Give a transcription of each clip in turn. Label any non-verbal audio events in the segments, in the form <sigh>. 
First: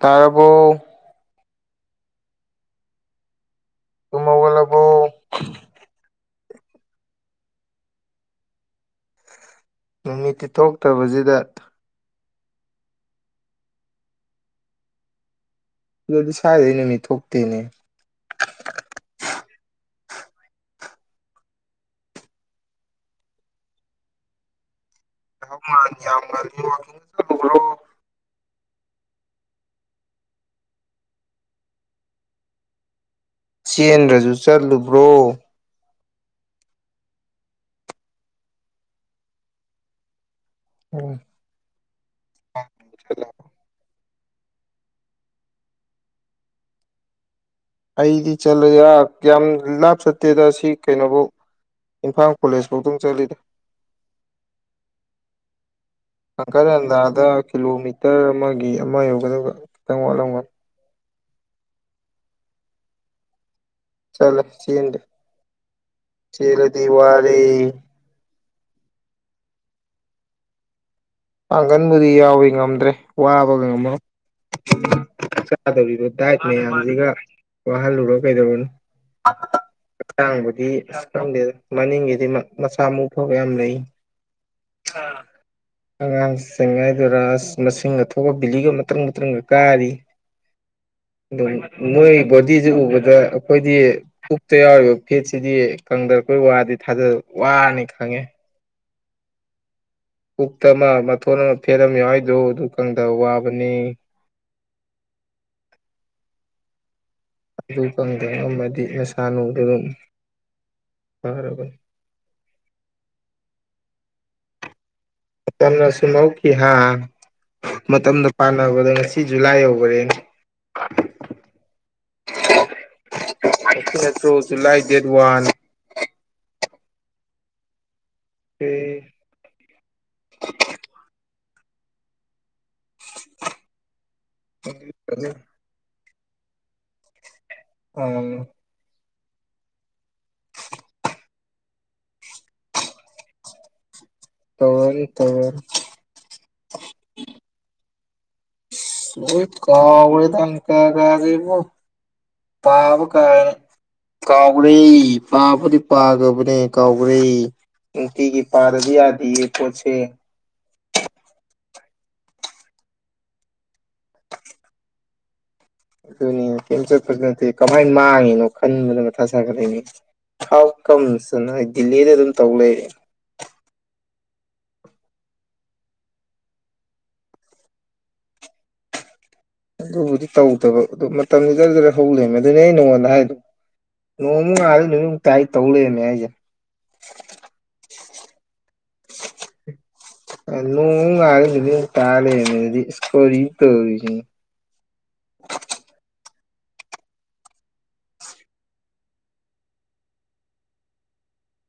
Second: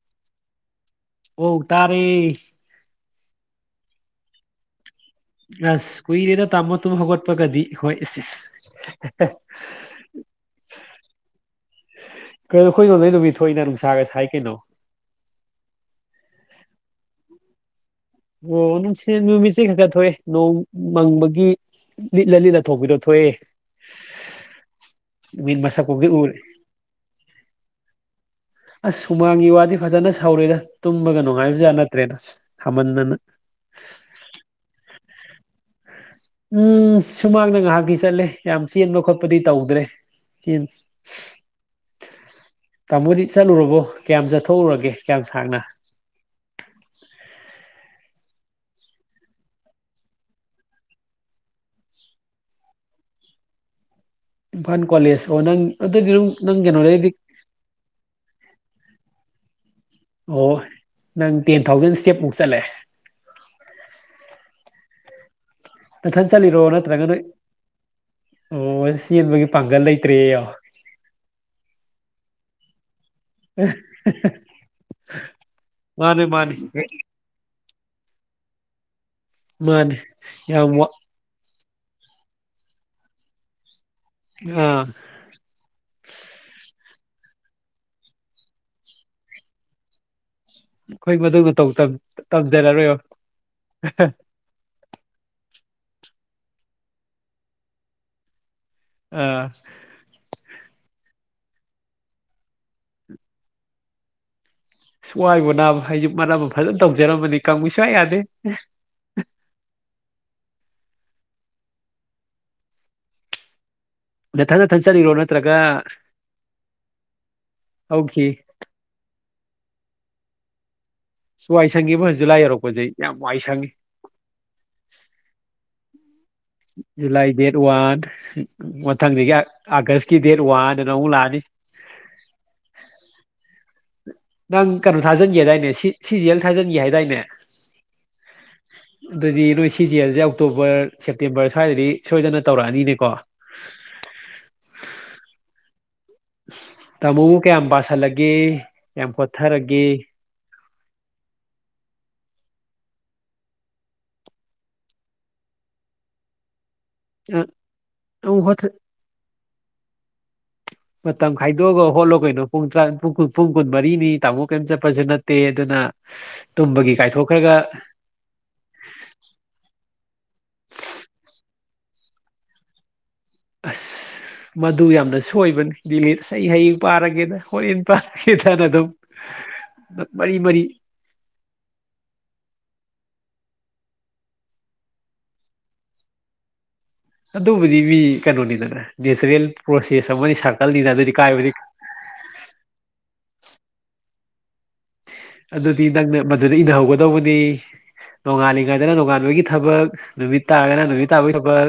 ꯇꯥꯔꯕꯣ ꯑꯣ ꯇꯥꯔꯦ ꯇꯨꯝ ꯍꯧꯒꯠ ꯑꯁ ꯀꯨꯏꯔꯦꯗꯦ ꯇꯥꯃꯣ ꯇꯨꯝ ꯍꯧꯒꯠꯄꯒꯗꯤ ꯑꯩꯈꯣꯢ ꯏꯁ ꯏꯁ‌ ꯅꯨꯃꯤꯠꯇꯤ ꯊꯣꯛꯇꯕꯖꯤꯗ ꯀꯩꯅꯣ ꯈꯣꯏꯔꯣꯝꯗꯗꯤ ꯅꯨꯃꯤꯠ ꯊꯣꯛꯏꯅ ꯅꯨꯡꯁꯥꯒ ꯁꯥꯏ ꯀꯩꯅꯣ ꯑꯗꯨꯗꯤ ꯁ꯭ꯋꯥꯏꯗꯗꯤ ꯅꯨꯃꯤꯠ ꯊꯣꯛꯇꯦꯅꯦ ꯑꯣ ꯅꯨꯡꯁꯤ ꯅꯨꯃꯤꯠꯁꯦ ꯈꯔ ꯈꯔ ꯊꯣꯛꯑꯦ ꯅꯣꯡ ꯃꯪꯕꯒꯤ ꯂꯤꯠꯂ ꯂꯤꯠꯂ ꯊꯣꯛꯄꯤꯗꯣ ꯊꯣꯛꯑꯦ ꯅꯨꯃꯤꯠ ꯃꯁꯛꯄꯨꯗꯤ ꯎꯔꯦ <unintelligible> ꯑꯁ ꯍꯨꯃꯥꯡꯒꯤ ꯋꯥꯗꯤ ꯐꯖꯅ ꯁꯧꯔꯦꯗ ꯇꯨꯝꯕꯒ ꯅꯨꯡꯉꯥꯏꯕꯖꯥꯠ ꯅꯠꯇ꯭ꯔꯦꯗ ꯁꯥꯃꯟꯗꯅ ꯆꯦꯟꯗ꯭ꯔꯁꯨ ꯆꯠꯂꯨꯕ꯭ꯔꯣ ꯎꯝ ꯁꯨꯃꯥꯡꯗ ꯉꯥꯍꯥꯛꯇꯤ ꯆꯠꯂꯦ ꯌꯥꯝ ꯆꯦꯟꯕ ꯈꯣꯠꯄꯗꯤ ꯇꯧꯗ꯭ꯔꯦ ꯆꯦꯟꯗꯦ ꯇꯥꯃꯣꯗꯤ ꯆꯠꯂꯨꯔꯕꯣ ꯀꯌꯥꯝ ꯆꯠꯊꯣꯛꯎꯔꯒꯦ ꯀꯌꯥꯝ ꯁꯥꯡꯅ ꯑꯩꯗꯤ ꯆꯠꯂꯦ ꯉꯔꯥꯡ ꯌꯥꯝ ꯂꯥꯞ ꯆꯠꯇꯦꯗ ꯑꯁꯤ ꯀꯩꯅꯣꯕꯧ ꯏꯝꯐꯥꯜ ꯀꯣꯂꯦꯖ ꯐꯥꯎꯗꯪ ꯆꯠꯂꯤꯗ ꯏꯝꯐꯥꯜ ꯀꯣꯂꯦꯖ ꯑꯣ ꯅꯪ ꯑꯗꯨꯗꯤ ꯑꯗꯨꯝ ꯅꯪ ꯍꯪꯒꯠ ꯀꯩꯅꯣꯗꯩꯗꯤ ꯍꯟꯗꯥꯗ ꯀꯤꯂꯣꯃꯤꯇꯔ ꯑꯃꯒꯤ ꯑꯃ ꯌꯧꯒꯗꯕ ꯈꯤꯇꯪ ꯋꯠꯂꯝꯒꯅꯤ ꯑꯣ ꯅꯪ ꯇꯦꯟ ꯊꯥꯎꯖꯟ ꯏꯁꯇꯦꯞꯃꯨꯛ ꯆꯠꯂꯦ ꯆꯠꯂꯦ ꯆꯦꯟꯗꯦ ꯅꯊꯟ ꯆꯠꯂꯤꯔꯣ ꯆꯦꯟꯂꯗꯤ ꯅꯠꯇ꯭ꯔꯒ ꯅꯣꯏ ꯋꯥꯔꯦ ꯑꯣ ꯆꯦꯟꯕꯒꯤ ꯄꯥꯡꯒꯜ ꯂꯩꯇ꯭ꯔꯦ ꯌꯣ ꯄꯥꯡꯒꯟꯕꯨꯗꯤ ꯌꯥꯎꯏ ꯉꯝꯗ꯭ꯔꯦ ꯋꯥꯕꯒꯤ ꯑꯃ ꯃꯥꯅꯦ ꯃꯥꯅꯦ <unintelligible> <unintelligible> <unintelligible> ꯋꯥꯍꯜꯂꯨꯔꯥ ꯀꯩꯗꯧꯔꯨꯅꯤ ꯃꯥꯅꯦ ꯍꯛꯆꯥꯡꯕꯨꯗꯤ ꯌꯥꯝ ꯋꯥ ꯈꯪꯗꯦꯗ ꯃꯅꯤꯡꯒꯤꯗꯤ ꯃꯥ ꯃꯁꯥ ꯃꯎ ꯐꯕ ꯌꯥꯝ ꯂꯩ ꯑꯥ ꯑꯉꯥꯡꯁꯤꯡ ꯍꯥꯏꯗꯣꯏꯔ ꯑꯁ ꯃꯁꯤꯡꯒ ꯊꯣꯛꯑ ꯕꯤꯂꯤꯒ ꯃꯇ꯭ꯔꯪ ꯃꯇ꯭ꯔꯪꯒ ꯀꯥꯔꯤ ꯑꯩꯈꯣꯏ ꯃꯗꯨꯃ ꯗꯨꯃꯥꯏꯅ ꯇꯧ ꯇꯝ ꯃꯣꯏ ꯕꯣꯗꯤꯖꯦ ꯇꯝꯖꯔꯔꯣꯏꯕ ꯎꯕꯗ ꯑꯩꯈꯣꯏꯗꯤ ꯄꯨꯛ ꯇꯌꯥꯎꯔꯤꯕ ꯐꯦꯠꯁꯤꯗꯤ ꯀꯪꯗꯄ ꯋꯥꯗꯤ ꯊꯥꯖ ꯋꯥꯅꯤ ꯈꯪꯉꯦ ꯑꯥ ꯎꯛꯇ ꯑꯃ ꯃꯊꯣꯟ ꯑꯃ ꯐꯦꯠ ꯑꯃ ꯌꯥꯎꯔꯤꯗꯣ ꯑꯗꯨ ꯀꯪꯗꯕ ꯋꯥꯕꯅꯦ ꯑꯁ ꯋꯥꯏꯕꯨ ꯅꯥꯕꯥ ꯑꯩꯖꯨ ꯃꯔꯝꯑꯝ ꯐꯖꯟꯅ ꯇꯧꯖꯔꯝꯕꯗꯤ ꯀꯪꯎ ꯁꯨꯛꯌꯥ ꯌꯥꯗꯦ ꯍꯥꯟꯅ ꯎꯒꯤꯒꯨꯝ ꯐꯔꯕꯅꯦ ꯅꯊꯟ ꯊꯟ ꯆꯠꯔꯤꯔꯣ ꯅꯥꯠ ꯃꯇꯝꯅ ꯑꯁꯨꯝ ꯍꯧꯈꯤ ꯍꯥ ꯍꯧꯈꯤ ꯃꯇꯝꯅ ꯄꯥꯟ ꯅꯕꯗꯣ ꯉꯁꯤ ꯖꯨꯂꯥꯏ ꯌꯧꯒ꯭ꯔꯦꯅꯦ ꯋꯥꯏ ꯁꯪꯏꯕꯨ ꯖꯨꯂꯥꯏ ꯌꯧꯔꯛꯄꯗꯩ ꯌꯥꯝ ꯋꯥꯏ ꯁꯪꯉꯤ <inaudible> July date one July date one ꯃꯊꯪꯗꯒꯤ ꯑꯥꯒꯁꯀꯤ ꯗꯦꯠ ꯋꯥꯟꯅꯅ ꯑꯃꯨꯛ ꯂꯥꯛꯑꯅꯤ ꯅꯪ ꯀꯦꯅꯣ ꯊꯥꯖꯤꯟꯒꯦꯗꯥꯏꯅꯦ ꯁꯤ ꯁꯤ ꯖꯤ ꯌꯦꯜ ꯊꯥꯖꯟꯒꯤ ꯍꯥꯏꯗꯥꯏꯅꯦ ꯑꯥ ꯗꯨꯏꯗꯤ ꯅꯣꯏ ꯁꯤ ꯖꯤ ꯖꯦꯜꯖꯦ ꯑꯣꯛꯇꯣꯕꯔ ꯁꯦꯞꯇꯦꯝꯕꯔ ꯁ꯭ꯋꯥꯏꯗꯗꯤ ꯁꯣꯏꯗꯅ ꯇꯧꯔꯛꯑꯅꯤꯅꯦꯀꯣ ꯇꯧꯔꯛꯑꯅꯤ ꯇꯧꯔꯛꯑꯅꯤ ꯇꯥꯃꯣꯕꯨ ꯀꯌꯥꯝ ꯄꯁꯤꯜꯂꯒꯦ ꯂꯣꯏ ꯀꯋꯥꯔꯗ ꯇꯪ ꯇꯥꯔꯥꯒꯤ ꯃꯨꯛ ꯄꯥꯕ ꯀ ꯀꯥꯎꯔꯦ ꯄꯥꯕꯗꯤ ꯄꯥꯒ꯭ꯔꯥ ꯕꯥꯅꯦ ꯀꯧꯈ꯭ꯔꯦ ꯅꯨꯡꯇꯤꯒꯤ ꯄꯥꯗ꯭ꯔꯦꯗꯤ ꯌꯥꯗꯦꯌꯦ ꯄꯣꯠꯁꯦ ꯃꯇꯝ ꯈꯥꯏꯗꯣꯛꯑꯒ ꯍꯣꯠꯂꯣ ꯀꯩꯅꯣ ꯄꯨꯡ ꯇ꯭ꯔꯟ ꯄꯨꯡ ꯀꯨꯟ ꯄꯨꯡ ꯀꯨꯟ ꯃꯔꯤꯅꯤ ꯇꯥꯃꯣ ꯀꯦꯑꯦꯝ ꯆꯠꯄꯁꯨ ꯅꯠꯇꯦ ꯑꯗꯨꯅ ꯗꯨꯅꯦ ꯀꯦꯑꯦꯝ ꯇꯨꯝꯕꯒꯤ ꯆꯠꯄ ꯅꯠꯇꯦ ꯀꯥꯏꯊꯣꯛꯈ꯭ꯔꯒ ꯀꯃꯥꯏꯅ ꯃꯥꯡꯉꯤꯅꯣ ꯈꯟꯕꯗ ꯃꯊꯥ ꯁꯥꯒ ꯂꯩꯔ ꯍꯥꯎ ꯀꯝꯁ ꯁꯅ ꯗꯤꯜꯂꯤꯗ ꯑꯗꯨꯝ ꯇꯧ ꯂꯩꯔꯦ ꯑꯁ ꯃꯗꯨ ꯌꯥꯝꯅ ꯁꯣꯏꯕꯅꯤ ꯗꯤꯂꯤꯠ ꯑꯩ ꯍꯌꯦꯡ ꯄꯥꯔꯒꯦꯗ ꯍꯣꯔꯦꯟ ꯄꯥꯔꯒꯦꯗꯅ ꯑꯗꯨꯝ ꯑꯗꯨꯕꯨꯗꯤ ꯃꯔꯤ ꯃꯔꯤ ꯇꯧꯗꯕ ꯑꯗꯨ ꯃꯇꯝꯗꯨ ꯖꯔꯥ ꯖꯔꯥ ꯍꯧ ꯂꯩꯔꯦꯝꯃꯦ ꯑꯗꯨꯅꯦ ꯑꯩ ꯅꯉꯣꯟꯗ ꯍꯥꯏꯗꯣ ꯅꯣꯡꯃꯨꯛ ꯉꯥꯜꯑꯦ ꯅꯨꯃꯤꯠ ꯃꯨꯛꯇꯥꯏ ꯑꯩ ꯇꯧ ꯂꯩꯔꯦꯝꯃꯦ ꯍꯥꯏꯖꯦ ꯑꯗꯨꯕꯨꯗꯤ ꯃꯤ ꯀꯩꯅꯣꯅꯤꯗꯅ ꯅꯦꯆꯥꯔꯦꯜ ꯄ꯭ꯔꯣꯁꯦꯁ ꯑꯃꯅꯤ ꯁꯥꯔꯀꯜꯅꯤꯗ ꯑꯗꯨꯗꯤ ꯀꯥꯏꯕꯗꯤ ꯀꯥꯏ ꯇ ꯂꯩꯔꯝꯃꯦꯗꯤ ꯏꯁ ꯀꯣꯔꯤꯅꯣ ꯇꯧꯔꯤꯖꯤꯅꯤ ꯑꯗꯨꯗꯗꯤ ꯅꯥꯪꯅꯥꯞ ꯃꯗꯨꯗ ꯏꯅꯍꯧꯒꯗꯧꯕꯅꯤ ꯅꯣꯡꯉꯥꯜꯂꯤꯉꯩꯗꯅ ꯅꯣꯡꯉꯥꯟꯕꯒꯤ ꯊꯕꯛ ꯅꯨꯃꯤꯠ ꯇꯥꯔꯒꯅ ꯅꯨꯃꯤꯠ ꯇꯥꯕꯒꯤ ꯊꯕꯛ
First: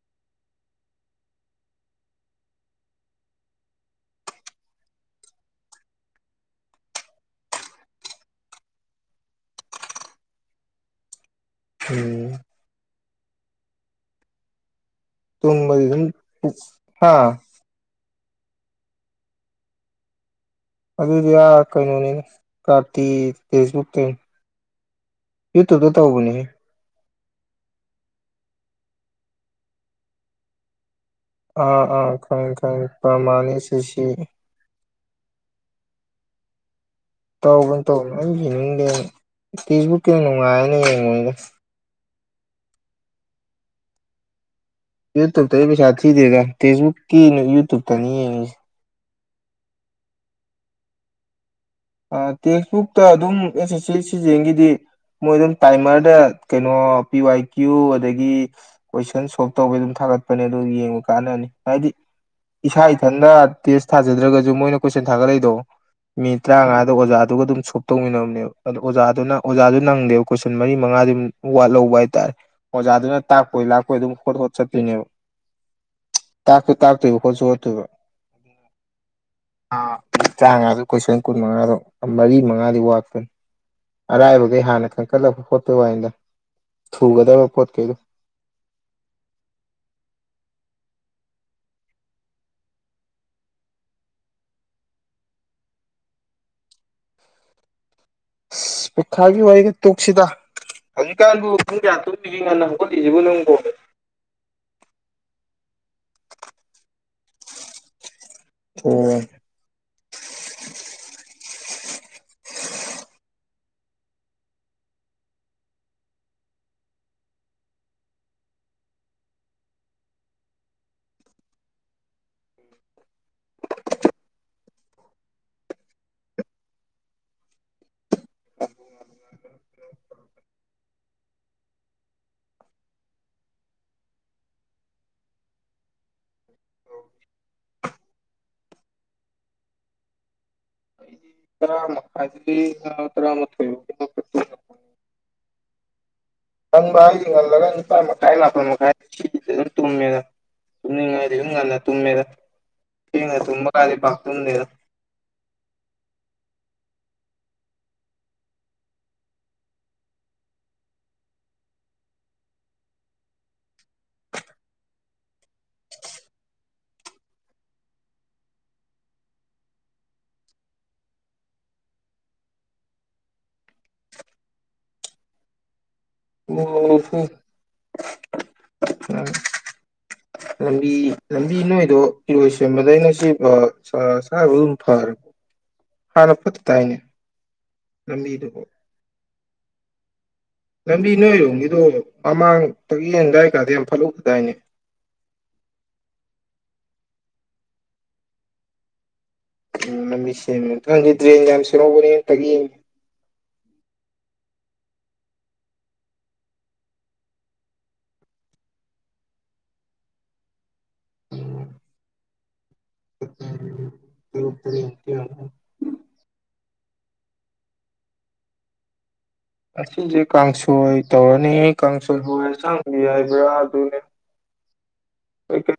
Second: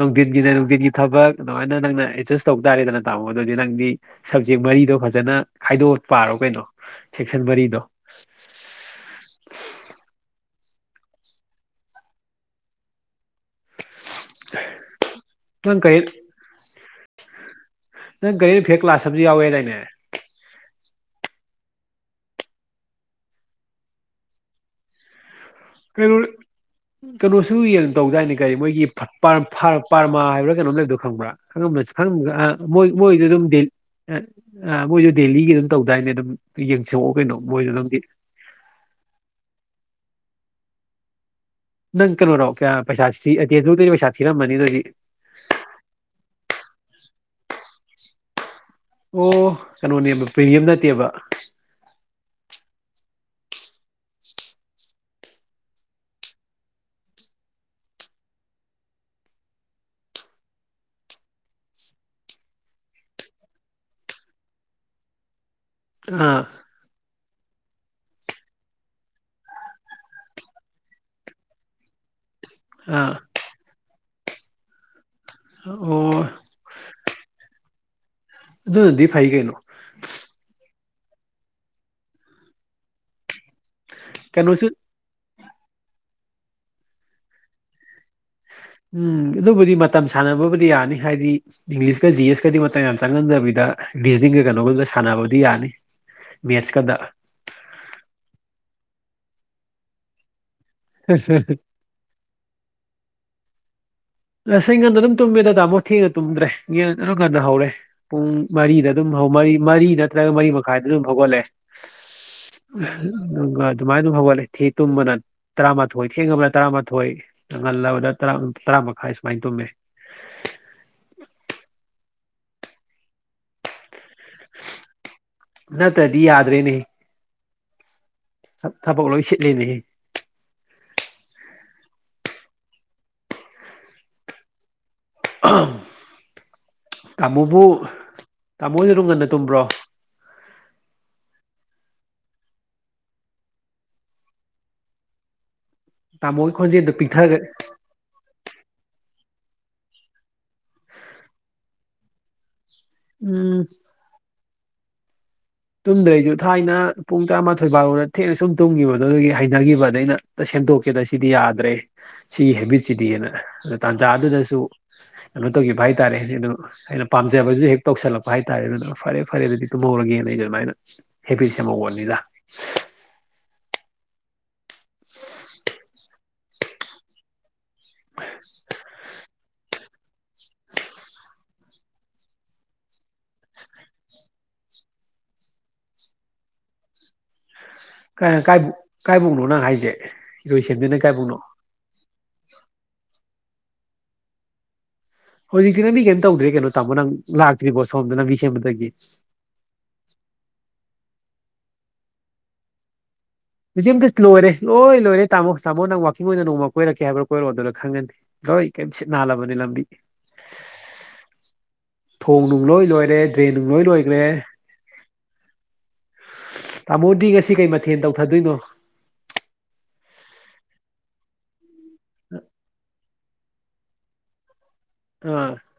ꯅꯨꯡꯊꯤꯟꯒꯤꯅ ꯅꯨꯡꯊꯤꯟꯒꯤ ꯊꯕꯛ ꯗꯨꯃꯥꯏꯅ ꯅꯪꯅ ꯑꯦꯗꯖꯁ ꯇꯧ ꯇꯥꯔꯦꯗꯅ ꯇꯥꯃꯣ ꯑꯗꯨꯗꯤ ꯅꯪꯗꯤ ꯁꯕꯖꯦꯛ ꯃꯔꯤꯗꯣ ꯐꯖꯟꯅ ꯈꯥꯏꯗꯣꯛ ꯑ ꯄꯥꯔꯣ ꯀꯩꯅꯣ ꯁꯦꯛꯁꯥꯟ ꯃꯔꯤꯗꯣ ꯎꯝ <inaudible> ꯇꯨꯝꯕꯥ ꯀꯔꯦꯟ ꯈꯨꯗꯤꯡ ꯏꯁ ꯍꯥ ꯅꯪ ꯀꯌꯦꯟ ꯏ ꯀꯥ꯭ꯂꯥꯁ ꯑꯥꯃꯖꯨ ꯌꯥꯎꯋꯦꯗꯥꯏꯅꯦ ꯑꯗꯨꯗꯤ ꯑꯥ ꯀꯩꯅꯣꯅꯤꯗ ꯀꯥꯔꯇꯤ ꯐꯦꯁꯕꯨꯛꯇꯅꯤ ꯎꯇꯨꯞ ꯇ ꯀꯩꯅꯣ ꯇꯧꯕꯅꯤ ꯍꯦ ꯀꯩꯅꯣꯁꯨ ꯌꯦꯟ ꯇꯧꯗꯥꯏꯅꯦ ꯀꯔꯤ ꯃꯣꯏꯒꯤ ꯐꯔ꯭ꯠ ꯄꯥꯔꯃꯥ ꯍꯥꯏꯕ꯭ꯔꯥ ꯀꯩꯅꯣꯝ ꯂꯩꯕꯗꯣ ꯈꯪꯕ꯭ꯔꯥ ꯑꯥ ꯈꯪꯉꯝꯂꯣꯏ ꯑꯥ ꯁꯪꯒ ꯑ ꯈꯪꯉꯦ ꯈꯪꯉꯦ ꯃꯣꯏ ꯃꯣꯏꯗꯨ ꯑꯗꯨꯝ ꯄ꯭ꯔꯃꯥꯟꯅꯤ ꯗꯦꯜꯂꯤ ꯁꯤ ꯁꯤ ꯑ ꯃꯣꯏꯗꯣ ꯗꯦꯜꯂꯤꯒꯤ ꯑꯗꯨꯝ ꯇꯧꯗꯥꯏꯅꯦ ꯑꯗꯨꯝ ꯌꯦꯡꯁꯣꯛꯑꯣ ꯀꯩꯅꯣ ꯃꯣꯏꯗꯣ ꯗꯪꯗꯤ <unintelligible> ꯇꯦꯁꯕꯨꯛꯀꯤꯅ ꯅꯨꯡꯉꯥꯏꯌꯦꯅ ꯌꯦꯡꯕꯅꯤꯗ ꯅꯪ ꯀꯩꯅꯣꯔꯣ ꯀꯌꯥ ꯄꯩꯁꯥ ꯁꯤ ꯑ ꯇꯦꯁꯕꯨꯛ ꯇꯩꯗꯤ ꯄꯩꯁꯥ ꯊꯤꯔꯝꯃꯅꯤ ꯑꯗꯨꯏꯗꯤ ꯌꯨꯇꯨꯞꯇꯅꯤ ꯄꯩꯁꯥ ꯊꯤꯗꯦꯗ ꯇꯦꯁꯕꯨꯛꯀꯤ ꯌꯨꯇꯨꯞꯇꯅꯤ ꯌꯦꯡꯉꯤꯖ ꯑꯣ ꯀꯩꯅꯣꯅꯦꯕ ꯄ꯭ꯔꯤꯃꯤꯌꯝ ꯅꯠꯇꯦꯕ ꯑꯥ ꯇꯦꯛꯁꯕꯨꯛꯇ ꯑꯗꯨꯝ ꯑꯦꯁ ꯑꯦꯁ ꯁꯤ ꯁꯤꯖꯤꯑꯦꯟꯒꯤꯗꯤ ꯃꯣꯏ ꯑꯗꯨꯝ ꯇꯥꯏꯃꯔꯗ ꯀꯩꯅꯣ ꯄꯤ ꯋꯥꯏ ꯀ꯭ꯌꯨ ꯑꯗꯒꯤ ꯀꯣꯏꯁꯟ ꯁꯣꯜꯕ ꯇꯧꯕꯩ ꯑꯗꯨꯝ ꯊꯥꯒꯠꯄꯅꯦ ꯑꯗꯨ ꯌꯦꯡꯕ ꯀꯥꯟꯅꯅꯤ ꯍꯥꯏꯗꯤ ꯏꯁꯥ ꯏꯊꯟꯗ ꯇꯦꯁ ꯊꯥꯖꯗ꯭ꯔꯒꯖꯨ ꯃꯣꯏꯅ ꯀꯣꯏꯁꯟ ꯊꯥꯒꯠꯂꯛꯏꯗꯣ ꯑ ꯥꯗ ꯑꯣꯖꯥꯗꯨꯒ ꯑꯗꯨꯝ ꯁꯣꯞ ꯇꯧꯃꯤꯟꯅꯝꯅꯦꯕ ꯑꯗꯣ ꯑꯣꯖꯥꯗꯨꯅ ꯑꯣꯖꯥꯗꯨ ꯅꯪꯗꯦꯕ ꯀꯣꯏꯁꯟ ꯃꯔꯤ ꯃꯉꯥꯗꯤ ꯑꯗꯨꯝ ꯋꯥꯠꯂꯧꯕ ꯍꯥꯏꯇꯥꯔꯦ ꯑꯥ ꯑꯣꯖꯥꯗꯨꯅ ꯇꯥꯛꯄꯣꯏ ꯂꯥꯛꯄꯣꯏ ꯑꯗꯨꯝ ꯈꯣꯠ ꯈꯣꯠ ꯆꯠꯇꯣꯏꯅꯦꯕ ꯑꯣ ꯇꯥꯛꯁꯨ ꯇꯥꯛꯇꯣꯏꯕ ꯍꯣꯁꯨ ꯍꯣꯠꯇꯣꯏꯕ ꯑꯗꯨꯅꯗꯤ ꯐꯩ ꯀꯩꯅꯣ ꯑꯥ ꯃꯤ ꯇ꯭ꯔꯥꯉꯥꯗꯨ ꯀꯣꯏꯁꯟ ꯀꯨꯟ ꯃꯉꯥꯗꯣ ꯃꯔꯤ ꯃꯉꯥꯗꯤ ꯋꯥꯠꯄꯅꯤ ꯑꯔꯥꯏꯕꯒꯩ ꯀꯩꯅꯣꯁꯨ ꯍꯥꯟꯅ ꯈꯟꯀꯠꯂꯒ ꯍꯣꯠꯄꯩ ꯋꯥꯅꯤꯗ ꯊꯨꯒꯗꯕ ꯄꯣꯠꯀꯩꯗꯣ ꯎꯝ ꯑꯗꯨꯕꯨꯗꯤ ꯃꯇꯝ ꯁꯥꯟꯅꯕꯕꯨꯗꯤ ꯌꯥꯅꯤ ꯍꯥꯏꯗꯤ ꯏꯪꯂꯤꯁꯀ ꯖꯤ ꯑꯦꯁꯀꯗꯤ ꯃꯇꯝ ꯌꯥꯝ ꯆꯪꯍꯟꯗꯕꯤꯗ ꯔꯤꯖꯅꯤꯡꯒ ꯀꯩꯅꯣꯒꯗ ꯁꯥꯟꯅꯕꯗꯤ ꯌꯥꯅꯤ ꯃꯦꯁꯀꯗ ꯄꯩꯈꯥꯒꯤ ꯋꯥꯔꯤꯒ ꯇꯣꯛꯁꯤꯗ ꯍꯧꯖꯤꯛꯀꯥꯟꯕꯨ ꯄꯨꯡ ꯀꯌꯥ ꯇꯨꯃꯤ ꯅꯨꯡꯇꯤꯒꯤ ꯉꯟꯅ ꯍꯧꯒꯠꯂꯤꯖꯤꯕꯨ ꯅꯪꯕꯨ ꯔꯁꯩ ꯉꯟꯗ ꯑꯗꯨꯝ ꯇꯨꯝꯃꯦꯗ ꯇꯥꯃꯣ ꯊꯦꯡꯅ ꯇꯨꯝꯗ꯭ꯔꯦ ꯌꯦꯟ ꯑꯗꯨꯅ ꯉꯟꯅ ꯍꯧꯔꯦ ꯄꯨꯡ ꯃꯔꯤꯗ ꯑꯗꯨꯝ ꯑꯣ ꯍꯧ ꯃꯔꯤ ꯃꯔꯤ ꯅꯠꯇ꯭ꯔꯒ ꯃꯔꯤ ꯃꯈꯥꯏꯗ ꯑꯗꯨꯝ ꯍꯧꯒꯠꯂꯑꯦ <inaudible> ꯑꯗꯨꯃꯥꯏꯟ ꯑꯗꯨꯝ ꯍꯧꯒꯠꯂꯦ ꯊꯤ ꯇꯨꯝꯕꯅ ꯇꯔꯥꯃꯥꯊꯣꯏ ꯊꯦꯡꯉꯕꯅ ꯇꯔꯥꯃꯥꯊꯣꯏ ꯉꯜꯂꯕꯗ ꯇꯔꯥ ꯇꯔꯥ ꯃꯈꯥꯏ ꯁꯨꯃꯥꯏꯟ ꯇꯨꯝꯃꯦ ꯅꯇ꯭ꯔꯗꯤ ꯌꯥꯗ꯭ꯔꯦꯅꯦ ꯊꯕꯛ ꯂꯣꯏ ꯁꯤꯠꯂꯦꯅꯦꯍꯦ ꯇꯥꯃꯣꯕꯨ ꯇꯥꯃꯣ ꯍꯣꯏꯗꯤ ꯑꯗꯨꯝ ꯉꯟꯅ ꯇꯨꯝꯕ꯭ꯔꯣ ꯇꯔꯥ ꯃꯈꯥꯏꯗꯒꯤ ꯇꯔꯥꯃꯥꯊꯣꯏ <unintelligible> ꯇꯥꯃꯣꯒꯤ ꯈꯣꯟꯖꯦꯜꯗꯣ ꯉꯟꯕ ꯍꯥꯏꯖꯦ ꯄꯤꯛꯊꯈ꯭ꯔꯦ ꯉꯜꯂꯒ ꯅꯤꯄꯥꯟ ꯃꯈꯥꯏ ꯃꯥꯄꯟ ꯃꯈꯥꯏ ꯁꯤꯁꯤꯗꯤ ꯑꯗꯨꯝ ꯇꯨꯝꯃꯦꯗꯥ ꯇꯨꯝꯅꯤꯡꯉꯗꯤ ꯗꯨꯝ ꯉꯟꯅ ꯇꯨꯝꯃꯦꯗꯥ ꯊꯦꯡꯅ ꯎꯝ ꯇꯨꯝꯕ ꯀꯥꯗꯤ ꯄꯥꯛ ꯇꯨꯝꯗꯦꯗ ꯇꯨꯝꯗ꯭ꯔꯦ ꯑꯩꯖꯨ ꯊꯥꯏꯅ ꯄꯨꯡ ꯇꯔꯥꯃꯥꯊꯣꯏ ꯕꯥꯔꯣꯗ ꯊꯦꯡꯅ ꯁꯨꯝ ꯇꯨꯝꯒꯤꯕ ꯑꯗꯣ ꯗꯨꯒꯤ ꯍꯩꯅꯒꯤꯕ ꯗꯩꯩ ꯑꯩꯅ ꯇ ꯁꯦꯝꯗꯣꯛꯀꯦꯗ ꯁꯤꯗꯤ ꯌꯥꯗ꯭ꯔꯦ ꯁꯤꯒꯤ ꯍꯦꯕꯤꯠꯁꯤꯗꯤꯅ ꯇꯥꯟꯖꯥꯗꯨꯗꯁꯨ ꯀꯩꯅꯣ ꯇꯧꯒꯤꯕ ꯍꯥꯏ ꯇꯥꯔꯦ <unintelligible> ꯑꯩꯅ ꯄꯥꯝꯖꯕꯖꯨ ꯍꯦꯛ ꯇꯧꯁꯜꯂꯛꯄ ꯍꯥꯏꯇꯥꯔꯦ ꯑꯗꯨꯅ ꯐꯔꯦ ꯐꯔꯦ ꯑꯗꯨꯗꯤ ꯇꯨꯝꯍꯧꯔꯒꯦꯅ ꯑꯩꯅ ꯑꯃꯥꯏꯅ ꯍꯦꯕꯤꯠ ꯁꯦꯝꯍꯧꯕꯅꯤꯗ <inaudible> ꯑꯣ ꯍꯣ ꯂꯝꯕꯤ ꯂꯝꯕꯤ ꯅꯣꯏꯗꯣ ꯏꯔꯣꯏꯁꯦꯝꯕꯗꯩꯅ ꯁꯤ <unintelligible> ꯍꯥꯟꯅ ꯐꯠꯇ ꯇꯥꯏꯅꯦ ꯀ꯭ꯔꯥꯏ ꯂꯝꯕꯤꯗꯨꯕꯨ ꯀꯥꯏꯕꯨꯛ ꯀꯥꯏꯕꯨꯛꯅꯣ ꯅꯪ ꯍꯥꯏꯖꯦ ꯂꯝꯕꯤ ꯅꯣꯏꯔꯣꯝꯒꯤꯗꯣ ꯃꯃꯥꯡ ꯇꯛꯌꯦꯟ ꯗꯥꯥꯏ ꯀꯥꯗꯤ ꯌꯥꯝ ꯐꯠꯂꯧꯗꯗꯥꯏꯅꯦ ꯍꯧꯖꯤꯛꯇꯤ ꯂꯝꯕꯤ ꯀꯩꯝ ꯇꯧꯗ꯭ꯔꯦ ꯀꯩꯅꯣ ꯇꯥꯃꯣ ꯅꯪ ꯂꯥꯛꯇ꯭ꯔꯤꯕꯣ ꯁꯣꯝꯗ ꯂꯝꯕꯤ ꯁꯦꯝꯕꯗꯒꯤ ꯎꯝ ꯂꯝꯕꯤ ꯁꯦꯝꯃꯦ ꯗ꯭ꯔꯦꯟ ꯌꯥꯝ ꯁꯦꯝꯍꯧꯕꯅꯤ ꯇꯒꯤ <unintelligible> ꯂꯣꯏꯔꯦ ꯂꯣꯏ ꯂꯣꯏꯔꯦꯥꯃꯣꯥꯃ ꯅꯪ ꯋꯥꯥꯛꯡ ꯑꯣꯏꯅ ꯅꯣꯡꯃ ꯀꯣꯏꯔꯛꯀ ꯍꯥꯏꯕ꯭ꯔꯥ ꯀꯣꯏꯔꯛꯑꯣ ꯑꯗꯨꯗ ꯈꯪꯒꯅꯤ ꯂꯣꯏ ꯀꯤꯝ ꯁꯤꯠ ꯅꯥꯂꯕꯅꯤ ꯂꯝꯕꯤ꯫ <inaudible> ꯊꯣꯡ ꯅꯨꯡ ꯂꯣꯏ ꯂꯣꯏꯔꯦ ꯗ꯭ꯔꯦꯟ ꯅꯨꯡ ꯂꯣꯏ ꯂꯣꯏꯈ꯭ꯔꯦ꯫ <unintelligible> ꯇꯥꯃꯣꯗꯤ ꯉꯁꯤ ꯀꯩ ꯃꯊꯦꯜ ꯇꯧꯊꯗꯣꯏꯅꯣ꯫ ꯉꯁꯤꯁꯦ ꯀꯥꯡꯁꯣꯏ ꯇꯧꯔꯅꯤ ꯀꯥꯡꯁꯣꯏ ꯍꯣꯏ ꯆꯥꯡꯕꯤ ꯍꯥꯏꯕ꯭ꯔꯥ ꯑꯗꯨꯅꯦ꯫ ꯑꯥ꯫ <unintelligible>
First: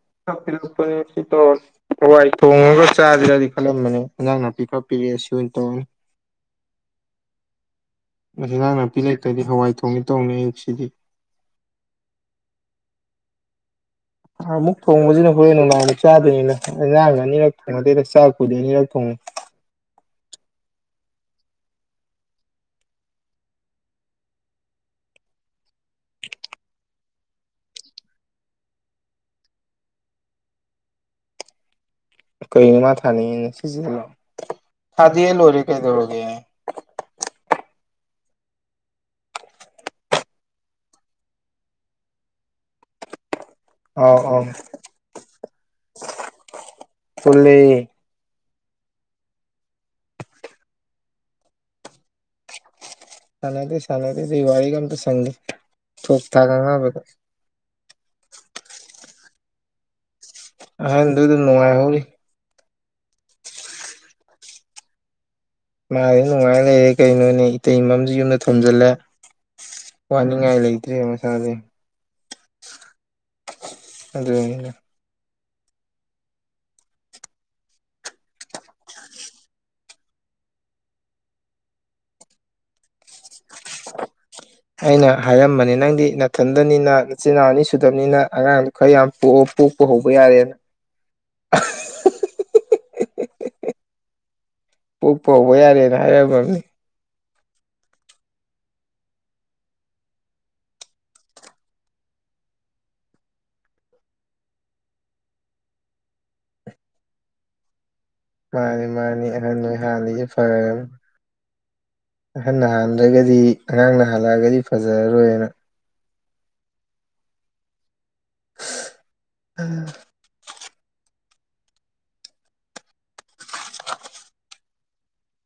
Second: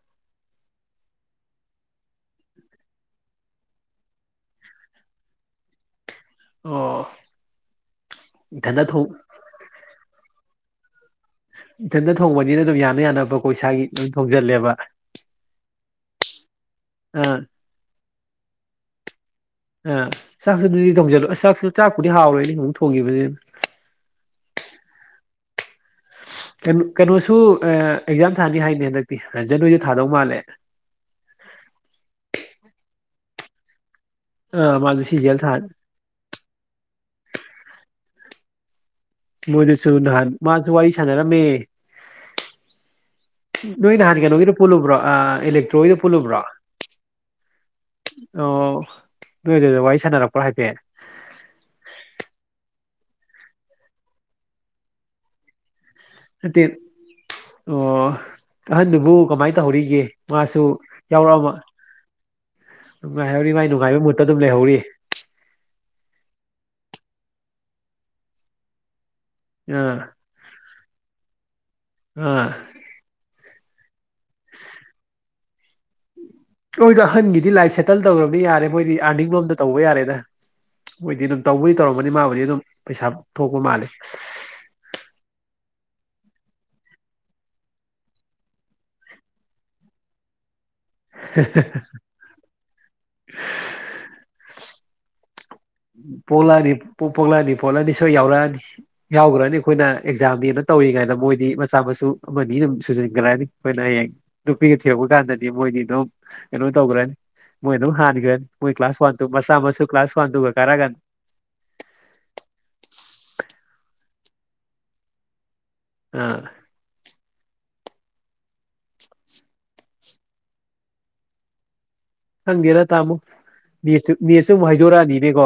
ꯍꯋꯥꯏ ꯊꯣꯡꯉꯒ ꯆꯥꯁꯦꯔꯥꯗꯤ ꯈꯜꯂꯝꯕꯅꯦ ꯑꯦꯟꯖꯥꯡ ꯅꯥꯄꯤ ꯈꯔ ꯄꯤꯔꯛꯑꯦ ꯁꯤ ꯑꯣꯏꯅ ꯇꯧꯔꯅꯤ꯫ ꯑꯣ ꯑꯦꯟꯖꯥꯡ ꯏꯊꯟꯇ ꯅꯥꯄꯤ ꯊꯣꯡ ꯂꯩꯇꯗꯤ ꯍꯋꯥꯏ ꯊꯣꯡꯅꯤ ꯇꯧꯅꯤ ꯑꯥꯁꯤꯗꯤ ꯏꯊꯟꯗ ꯊꯣꯡꯕꯅꯤꯅ ꯑꯗꯨꯝ ꯌꯥꯅ ꯌꯥꯅꯕꯀꯣꯏ ꯏꯁꯥꯒꯤ꯫ ꯑꯗꯨꯝ ꯊꯣꯡꯖꯜꯂꯦꯕ ꯑꯃꯨꯛ ꯊꯣꯡꯕꯁꯤꯅ ꯍꯣꯔꯦꯟ ꯅꯨꯡꯃꯥꯏꯕ ꯆꯥꯗꯣꯏꯅꯤꯅ ꯑꯦꯟꯖꯥꯡ ꯑꯥ ꯑꯅꯤꯔꯛ ꯊꯣꯡꯅꯗꯦꯗ ꯆꯥꯛꯄꯨꯗꯤ ꯑꯅꯤꯔꯛ ꯊꯣꯡꯉꯤ ꯑ ꯆꯥꯛꯁꯨ ꯑꯗꯨꯗꯤ ꯊꯣꯡꯖꯜꯂꯣ ꯆꯥꯛꯁꯨ ꯆꯥꯛꯄꯨꯗꯤ ꯍꯥꯎꯔꯣꯏ ꯏꯅꯦ ꯑꯃꯨꯛ ꯊꯣꯡꯈꯤꯕꯅꯤ꯫ ꯀꯩꯅꯣꯁꯨ ꯑꯦꯛꯖꯥꯝ ꯊꯥꯅꯤ ꯍꯥꯏꯅꯤ ꯍꯟꯗꯛꯇꯤ ꯔꯖꯟꯣꯏꯗ ꯊꯥꯗꯧ ꯃꯥꯜꯂꯦ꯫ ꯀꯩꯅꯣ ꯃꯥ ꯊꯥꯅꯤꯡꯉꯤꯅꯦ ꯁꯤꯁꯤꯗꯂꯥꯛꯑꯣ ꯑꯥ ꯃꯥꯁꯨ ꯊꯥꯗꯦ ꯁꯤꯖꯦꯜ ꯊꯥ ꯂꯣꯏꯔꯦ ꯀꯩꯗꯧꯔꯒꯦ꯫ ꯃꯣꯏꯗ ꯆꯥꯠꯂꯨ ꯅꯍꯥꯟ ꯃꯥꯁꯨ ꯋꯥꯔꯤ ꯁꯥꯟꯅꯔꯝꯃꯦ꯫ ꯅꯣꯏ ꯅꯍꯥꯟ ꯑꯥꯎ ꯀꯩ ꯑꯥꯎ ꯅꯣꯒꯤꯅ ꯄꯨꯜꯂꯨꯕ꯭ꯔꯣ ꯑ ꯏꯂꯦꯛꯇ꯭ꯔꯣꯒꯤꯅ ꯄꯨꯜꯂꯨꯕ꯭ꯔꯣ꯫ ꯑꯣ ꯄꯨꯜꯂꯦ ꯅꯣꯏꯗꯨꯗ ꯋꯥꯔꯤ ꯁꯥꯟꯅꯔꯛꯄ꯭ꯔꯣꯥ ꯍꯥꯏꯐꯦꯠ꯫ ꯁꯥꯟꯅꯗꯦ ꯁꯥꯟꯅꯗꯦ ꯑꯗꯨꯒꯤ ꯋꯥꯔꯤꯒ ꯑꯝꯇ ꯁꯪꯗꯦ ꯊꯣꯛ ꯊꯥꯛ ꯅꯠꯇꯦ ꯉꯥꯡꯅꯕꯗ꯫ ꯑꯣ ꯑꯍꯟꯗꯨꯕꯨ ꯀꯃꯥꯏꯅ ꯇꯧꯍꯧꯔꯤꯒꯦ ꯃꯥꯁꯨ ꯑꯍꯟꯗꯨꯗ ꯌꯥꯎꯔꯛꯑꯃ ꯅꯨꯡꯉꯥꯏꯍꯧꯔꯤ ꯅꯨꯡꯉꯥꯏꯍꯧꯔꯤ ꯃꯥꯏ ꯅꯨꯡꯉꯥꯏꯕ ꯃꯨꯠꯇ ꯑꯗꯨ ꯂꯩꯍꯧꯔꯤꯌꯦ꯫ ꯃꯥꯗꯤ ꯅꯨꯡꯉꯥꯏꯅ ꯂꯩꯔꯦ ꯀꯩꯅꯣꯅꯦ ꯏꯇꯩꯃꯝꯁꯨ ꯌꯨꯝꯗ ꯊꯥꯝꯖꯤꯜꯂꯦ꯫ ꯑꯥ ꯋꯥꯅꯤꯡꯉꯥꯏ ꯂꯩꯇ꯭ꯔꯦ ꯃꯁꯥꯗꯤ꯫ ꯑꯥ꯫ ꯑꯗꯨꯒꯤꯅꯦꯗ꯫ ꯑꯣꯏ ꯑꯍꯟꯒꯤꯗꯤ ꯂꯥꯏꯐꯁ ꯁꯦꯇꯜ ꯇꯧꯔꯕꯅꯤ ꯌꯥꯔꯦ ꯃꯣꯏꯗꯤ ꯑꯥꯔꯅꯤꯡ ꯂꯣꯝꯗ ꯇꯧꯕ ꯌꯥꯔꯦꯗ꯫ ꯃꯣꯏꯗꯤ ꯑꯗꯨꯝ ꯇꯧꯕꯗꯤ ꯇꯧꯔꯝꯝꯕꯅꯤ ꯃꯥꯕꯨꯗꯤ ꯑꯗꯨꯝ ꯄꯩꯁꯥ ꯊꯣꯛꯄ ꯃꯥꯜꯂꯦ꯫ ꯑꯩꯅ ꯍꯥꯏꯔꯝꯕꯅꯦ ꯅꯪꯗꯤ ꯅꯥꯊꯟꯗꯅꯤꯅ ꯅꯆꯤꯟꯜ ꯏꯅꯥꯎ ꯑꯅꯤ ꯁꯨꯗꯕꯅꯤꯅ ꯑꯉꯥꯡ ꯈꯔ ꯌꯥꯝ ꯄꯣꯛꯎ ꯄꯣꯛꯄ ꯍꯧꯕ ꯌꯥꯔꯦꯅ꯫ <unintelligible> ꯄꯣꯛꯄ ꯍꯧꯕ ꯌꯔꯦ꯫ ꯄꯣꯛꯂꯛꯑꯅꯤ ꯄꯣꯛꯂꯛꯑꯅꯤ ꯄꯣꯛꯂꯛꯅꯤ ꯁꯣꯏ ꯌꯥꯎꯔꯛꯑꯅꯤ꯫ ꯌꯥꯎꯈ꯭ꯔꯅꯤ ꯑꯩꯈꯣꯏꯅ ꯑꯦꯛꯖꯥꯝꯅꯦꯅ ꯇꯧꯔꯤꯉꯥꯏꯗ ꯃꯣꯏꯗꯤ ꯃꯆꯥ ꯃꯁꯨ ꯑꯃꯅꯤ ꯑꯗꯨꯝ ꯁꯨꯖꯟꯈ꯭ꯔꯅꯤ ꯑꯩꯈꯣꯏꯅ ꯍꯌꯦꯡ꯫ ꯅꯨꯄꯤꯒ ꯊꯤꯔꯛꯄ ꯀꯥꯟꯗꯗꯤ ꯃꯣꯏꯗꯤ ꯑꯗꯨꯝ ꯀꯩꯅꯣ ꯇꯧꯈ꯭ꯔꯅꯤ ꯃꯣꯏ ꯑꯗꯨꯝ ꯍꯥꯟꯈ꯭ꯔꯅꯤ꯫ ꯍꯣꯏ ꯃꯥꯅꯤ ꯀ꯭ꯂꯥꯁ ꯋꯥꯟ ꯃꯥꯅꯤ ꯑꯍꯟ ꯃꯁꯥ ꯑꯣꯏ ꯃꯁꯁꯨ ꯀ꯭ꯂꯥꯁ ꯍꯥꯟꯅꯗꯒꯤ ꯋꯟ ꯇꯨ ꯑꯍꯜ ꯅꯍꯜꯗꯒꯗꯤ ꯑꯉꯥꯡ ꯅꯍꯜꯂꯛꯑꯒꯗꯤ ꯐꯖꯔꯔꯣꯏꯅ꯫ ꯑꯥ꯫ ꯎꯝ꯫ ꯈꯪꯗꯦꯅ ꯇꯥꯃꯣ ꯅꯦꯠꯁꯨ ꯅꯦꯠꯁꯨ ꯑꯃꯨꯛ ꯍꯥꯏꯗꯣꯔꯛꯑꯅꯤꯅꯦꯀꯣ꯫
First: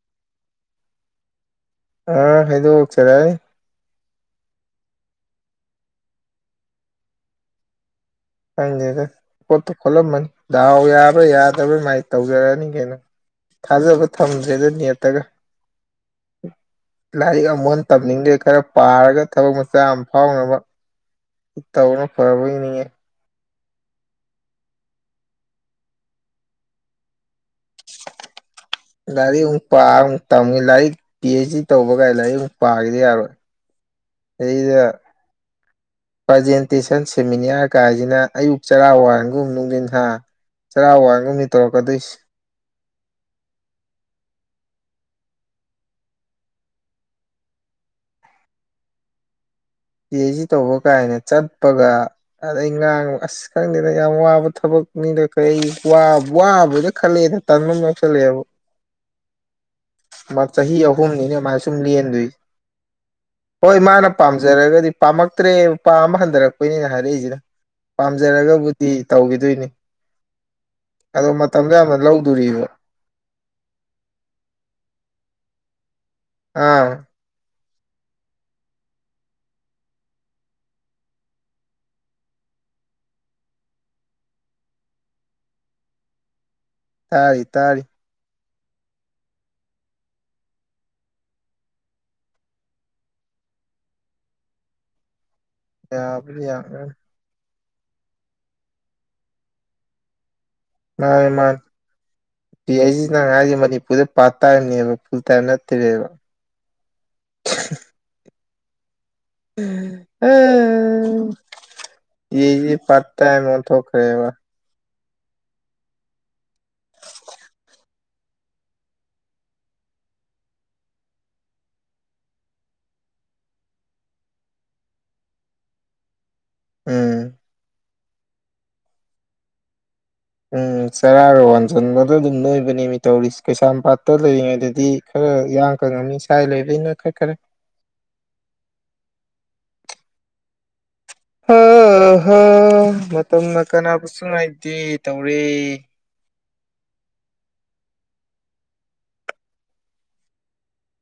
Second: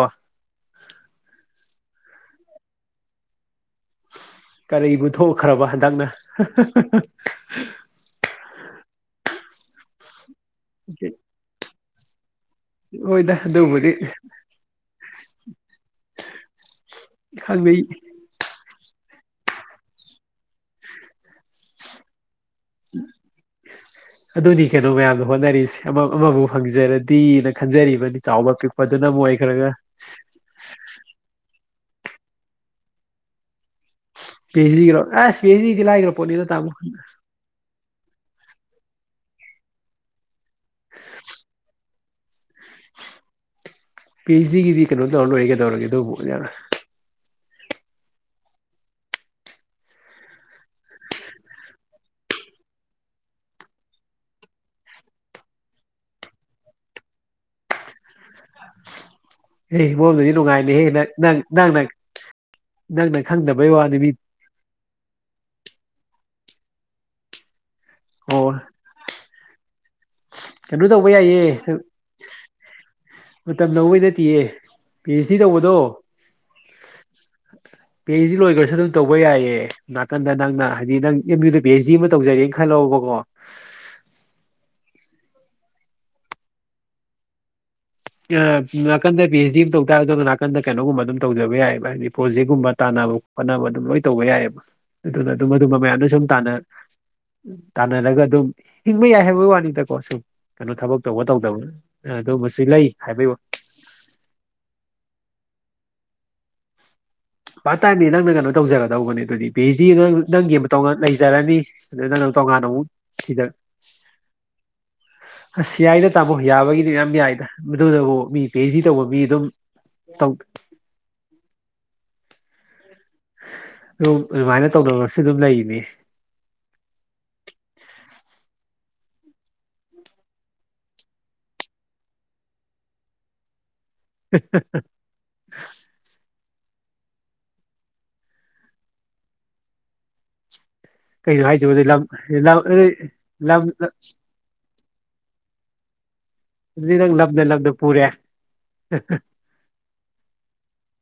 ꯑꯥ ꯍꯥꯏꯗꯣꯛꯆꯔꯥꯛꯑꯅꯤ꯫ ꯀꯔꯤꯕꯨ ꯊꯣꯛꯈ꯭ꯔꯕ ꯍꯟꯗꯛꯅ꯫ ꯈꯪꯗꯦꯗ ꯄꯣꯠꯇꯨ ꯈꯣꯠꯂꯝꯃꯅꯤ ꯗꯥꯍꯎ ꯌꯥꯕ꯭ꯔꯥ ꯌꯥꯗꯕ꯭ꯔꯥ ꯑꯗꯨꯃꯥꯏꯅ ꯇꯧꯖꯔꯛꯑꯅꯤ꯫ ꯀꯅ ꯍꯣꯏꯗ ꯑꯗꯨꯕꯨꯗꯤ ꯊꯥꯖꯕ ꯊꯝꯗ꯭ꯔꯦꯗ ꯅꯦꯠꯇꯒ꯫ ꯂꯥꯏꯔꯤꯛ ꯑꯃꯨꯛ ꯈꯪꯅꯩ ꯍꯟꯅ ꯇꯝꯅꯤꯡꯗꯦ ꯈꯔ ꯄꯥꯔꯒ ꯊꯕꯛ ꯃꯆꯥ ꯑꯃ ꯐꯥꯎꯅꯕ ꯇꯧꯕꯅ ꯐꯔꯕꯣꯏ ꯅꯤꯡꯉꯦ ꯑꯗꯨꯗꯤ ꯀꯩꯅꯣ ꯃꯌꯥꯝꯅ ꯍꯣꯠꯅꯔꯤꯁꯦ ꯑꯃꯕꯨ ꯐꯪꯖꯔꯗꯤꯅ ꯈꯟꯖꯔꯤꯕꯅꯤ ꯆꯥꯎꯕ ꯄꯤꯛꯄꯗꯨꯅ ꯑꯃ ꯂꯥꯏꯔꯤꯛ ꯑꯃꯨꯛ ꯑꯣꯏꯈ꯭ꯔꯒ ꯄꯥꯔ ꯑꯃꯨꯛ ꯇꯝꯃꯤ ꯂꯥꯏꯔꯤꯛ ꯄꯤ ꯑꯩꯩꯆ ꯗꯤ ꯇꯧꯕꯀꯥꯏ ꯂꯥꯏꯔꯤꯛ ꯑꯃꯨꯛ ꯄꯥꯈꯤꯗ ꯌꯥꯔꯣꯏ ꯄꯤ ꯑꯩꯆ ꯑꯗꯩꯗ ꯗꯤꯔꯣ ꯑꯁ ꯄꯤ ꯑꯩꯆ ꯂꯥꯏꯈ꯭ꯔ ꯄꯣꯠꯅꯤꯗ ꯇꯥꯃꯣ ꯄ꯭ꯔꯖꯦꯟꯇꯦꯁꯟ ꯁꯦꯃꯤꯅꯤꯌꯥꯔ ꯀꯥꯏꯁꯤꯅ ꯑꯌꯨꯛ ꯆꯔꯥ ꯋꯥꯟꯒꯨꯝ ꯅꯨꯡꯗꯤꯟ ꯊꯥ ꯆꯔꯥ ꯋꯥꯟꯒꯨꯝꯅꯤ ꯇꯧꯔꯛꯀꯗꯣꯏꯁꯤ ꯄꯤ ꯑꯩꯆ ꯗꯤꯒꯤꯗꯤ ꯀꯩꯅꯣ ꯇꯧꯔ ꯂꯣꯏꯔꯦ ꯀꯗꯧꯔꯒꯦ ꯑꯗꯨꯕꯨ ꯄꯤ ꯑꯩꯆ ꯗꯤ ꯇꯧꯕ ꯀꯥꯏꯅ ꯆꯠꯄꯒ ꯑꯗꯩ ꯉꯥꯡꯕ ꯑꯁ ꯈꯪꯗꯦꯗ ꯌꯥꯝ ꯋꯥꯕ ꯊꯕꯛꯅꯤꯅ ꯀꯩ ꯋꯥꯕꯣꯏꯅ ꯈꯜꯂꯦꯗ ꯇꯟꯕ ꯑꯃ ꯑꯦ ꯃꯔꯣꯝꯗꯗꯤ ꯌꯥꯎꯁꯜꯂꯛꯑꯦꯕ <inaudible> ꯆꯍꯤ ꯅꯨꯡꯉꯥꯏꯅꯤꯍꯦ ꯅꯪ ꯑꯍꯨꯝꯅꯤꯅꯦ ꯅꯪ ꯑꯃꯥꯏꯅ ꯁꯨꯝ ꯅꯪꯅ ꯂꯦꯟꯗꯣꯏꯁꯦ ꯅꯪꯅ ꯈꯪꯗꯕꯩ ꯍꯣꯏ ꯋꯥꯅꯤ ꯃꯥꯅ ꯃꯤ ꯄꯥꯝꯖ ꯄꯥꯝꯖꯔꯒꯗꯤ ꯄꯥꯝꯃꯛꯇ꯭ꯔꯦ ꯄꯥꯝꯕ ꯍꯟꯊꯔꯛꯄꯩꯅꯦ ꯑꯩꯅ ꯍꯥꯏꯔꯛꯏꯁꯤꯅ ꯑꯣ ꯄꯥꯝꯖꯔꯒꯕꯨꯗꯤ ꯇꯧꯈꯤꯗꯣꯏꯅꯤ ꯀꯩꯅꯣ ꯇꯧꯕ ꯑꯗꯣ ꯌꯥꯏꯌꯦ ꯃꯇꯝꯗꯤ ꯌꯥꯝ ꯂꯧꯗꯣꯔꯤꯕ ꯃꯇꯝ ꯂꯧꯕꯩ ꯅꯠꯇꯤꯌꯦ ꯄꯤ ꯑꯩꯆ ꯗꯤ ꯇꯧꯕꯗꯣ ꯑꯥ ꯄꯤ ꯑꯩꯆ ꯗꯤ ꯂꯣꯏꯈ꯭ꯔꯁꯨ ꯑꯗꯨꯝ ꯇꯧꯕ ꯌꯥꯏꯌꯦ ꯅꯥꯀꯟꯗ ꯅꯪꯅ ꯍꯥꯏꯗꯤ ꯅꯪ ꯑꯦꯝ ꯌꯨꯗ ꯄꯤ ꯑꯩꯆ ꯗꯤ ꯑꯃ ꯇꯧꯖꯔꯦꯅ ꯈꯜꯂꯕꯀꯣ ꯇꯥꯔꯤ ꯇꯥꯔꯤ ꯅꯥꯀꯟꯗ ꯄꯤ ꯑꯩꯆ ꯗꯤ ꯑꯃ ꯇꯧ ꯇꯥꯔꯁꯨ ꯑꯗꯨꯒ ꯅꯥꯀꯟꯗ ꯀꯩꯅꯣꯒꯨꯝꯕ ꯑꯗꯨꯝ ꯇꯧꯖꯕ ꯌꯥꯏꯑꯦꯕ ꯍꯥꯏꯗꯤ ꯄ꯭ꯔꯣꯖꯦꯛꯀꯨꯝꯕ ꯇꯥꯟꯅꯕ ꯐꯅꯕ ꯑꯗꯨꯝ ꯂꯣꯏ ꯇꯧꯕ ꯌꯥꯏꯑꯦꯕ <inaudible> ꯑꯗꯨꯅ ꯑꯗꯨꯝ ꯑꯗꯨꯝꯕ ꯃꯌꯥꯝꯅ ꯁꯨꯝ ꯌꯥꯕꯨꯗꯤ ꯇꯥꯟꯅ ꯌꯥꯝ ꯇꯥꯟꯅꯔꯒ ꯑꯗꯨꯝ ꯍꯤꯡꯕ ꯌꯥꯏ ꯍꯥꯏꯕꯒꯤ ꯋꯥꯅꯤꯗꯀꯣ ꯁꯨꯝ ꯀꯩꯅꯣ ꯊꯕꯛ ꯇꯧꯕ ꯃꯥꯅꯤ ꯃꯥꯅꯤ ꯇꯧꯗꯕ ꯑꯗꯨꯃꯁꯨ ꯄꯤ ꯂꯩ ꯑꯩꯆ ꯍꯥꯏꯕꯩ ꯅꯪ ꯋꯥ ꯍꯥꯏꯁꯦ ꯃꯅꯤꯄꯨꯔꯗ ꯄꯥꯔꯠ ꯇꯥꯏꯝꯅꯦꯕ ꯐꯨꯜ ꯇꯥꯏꯝ ꯅꯠꯇ꯭ꯔꯦꯕ ꯄꯥꯠ ꯇꯥꯏꯝꯅꯤ ꯅꯪꯅ ꯀꯩꯅꯣ ꯇꯧꯖꯒꯗꯧꯕꯅꯦ ꯑꯗꯨꯗꯤ ꯄꯤ ꯑꯩꯆ ꯗꯤ ꯅꯪꯒꯤ ꯑꯃ ꯇꯣꯉꯥꯟꯅ ꯂꯩꯖꯔꯅꯤ ꯑꯗꯨ ꯅꯪ ꯅꯪ ꯇꯣꯉꯥꯟꯅ ꯑꯃꯨꯛ ꯁꯤꯗ ꯀꯔꯤ ꯍꯥꯏꯕ ꯑꯁ ꯌꯥꯏꯗ ꯇꯥꯃꯣ ꯌꯥꯕꯒꯤꯗꯤ ꯌꯥꯝ ꯌꯥꯏꯗ ꯃꯗꯨꯅꯕꯨ ꯃꯤ ꯄꯤ ꯑꯩꯆ ꯗꯤ ꯇꯧꯕ ꯃꯤ ꯑꯗꯨꯝ ꯇꯧ ꯑꯗꯨ ꯑꯗꯨꯃꯥꯏꯅ ꯇꯧꯅꯕꯁꯨ ꯑꯗꯨꯝ ꯂꯩꯅꯤ ꯑꯥ ꯎꯝ ꯆꯔꯥꯒ ꯋꯥꯟꯁꯤꯟꯕꯗ ꯑꯗꯨꯝ ꯅꯣꯏꯕꯅꯦ ꯃꯤ ꯇꯧꯔꯤꯁꯁꯤ ꯀꯩꯁꯥꯝꯄꯥꯠ ꯇ ꯂꯩꯔꯤꯉꯩꯗꯗꯤ ꯈꯔ ꯏꯌꯥꯡ ꯀꯪꯉꯝꯃꯤ ꯁꯥꯏ ꯂꯩꯕꯗꯒꯤ ꯅꯣꯏꯈꯠꯈ꯭ꯔꯦ ꯀꯩꯅꯣ ꯍ ꯍꯥꯏꯁꯤꯕꯣ ꯑꯗꯨ ꯂꯝ ꯥꯍ ꯂꯝ ꯂꯝ ꯥꯃꯇꯝꯅ ꯀꯅꯥꯕꯨꯁꯨ ꯉꯥꯏꯗꯦ ꯇꯧꯔꯦ ꯑꯗꯨꯗꯤ ꯅꯪ ꯂꯕꯅ ꯂꯕꯅ ꯄꯨꯔꯦ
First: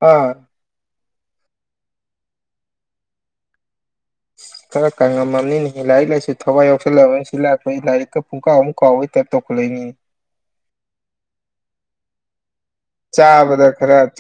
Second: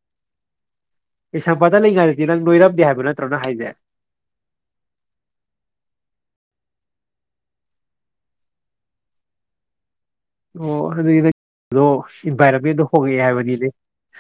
ꯑꯥ ꯀꯩꯁꯥꯝꯄꯥꯠꯇ ꯂꯩꯔꯤꯉꯩꯗꯗꯤ ꯅꯪ ꯅꯣꯏꯔꯝꯗꯦ ꯍꯥꯏꯕ ꯅꯠꯇ꯭ꯔꯣ ꯅꯪ ꯍꯥꯏꯁꯦ ꯈꯔ ꯀꯪꯉꯝꯃꯕꯅꯤꯅꯦ ꯂꯥꯏꯔꯤꯛ ꯂꯥꯏꯁꯨ ꯊꯋꯥꯏ ꯌꯥꯎꯁꯜꯂꯛꯑꯕꯅꯤ ꯁꯤ ꯂꯥꯛꯄꯗꯒꯤ ꯂꯥꯏꯔꯤꯛꯀ ꯄꯨꯡꯀꯥꯎꯃꯨꯛ ꯀꯥꯎꯕꯩ ꯇꯥꯏꯞ ꯇꯧꯈꯠꯂꯛꯏꯅꯦ ꯑꯣ ꯑꯗꯨꯒꯤ ꯅꯪꯒꯤꯗꯣ ꯏꯟꯚꯥꯏꯔꯦꯃꯦꯟꯗꯣ ꯍꯣꯡꯉꯛꯑꯦ ꯍꯥꯏꯕꯅꯤꯅꯦ ꯆꯥꯕꯗ ꯈꯔ ꯆꯥ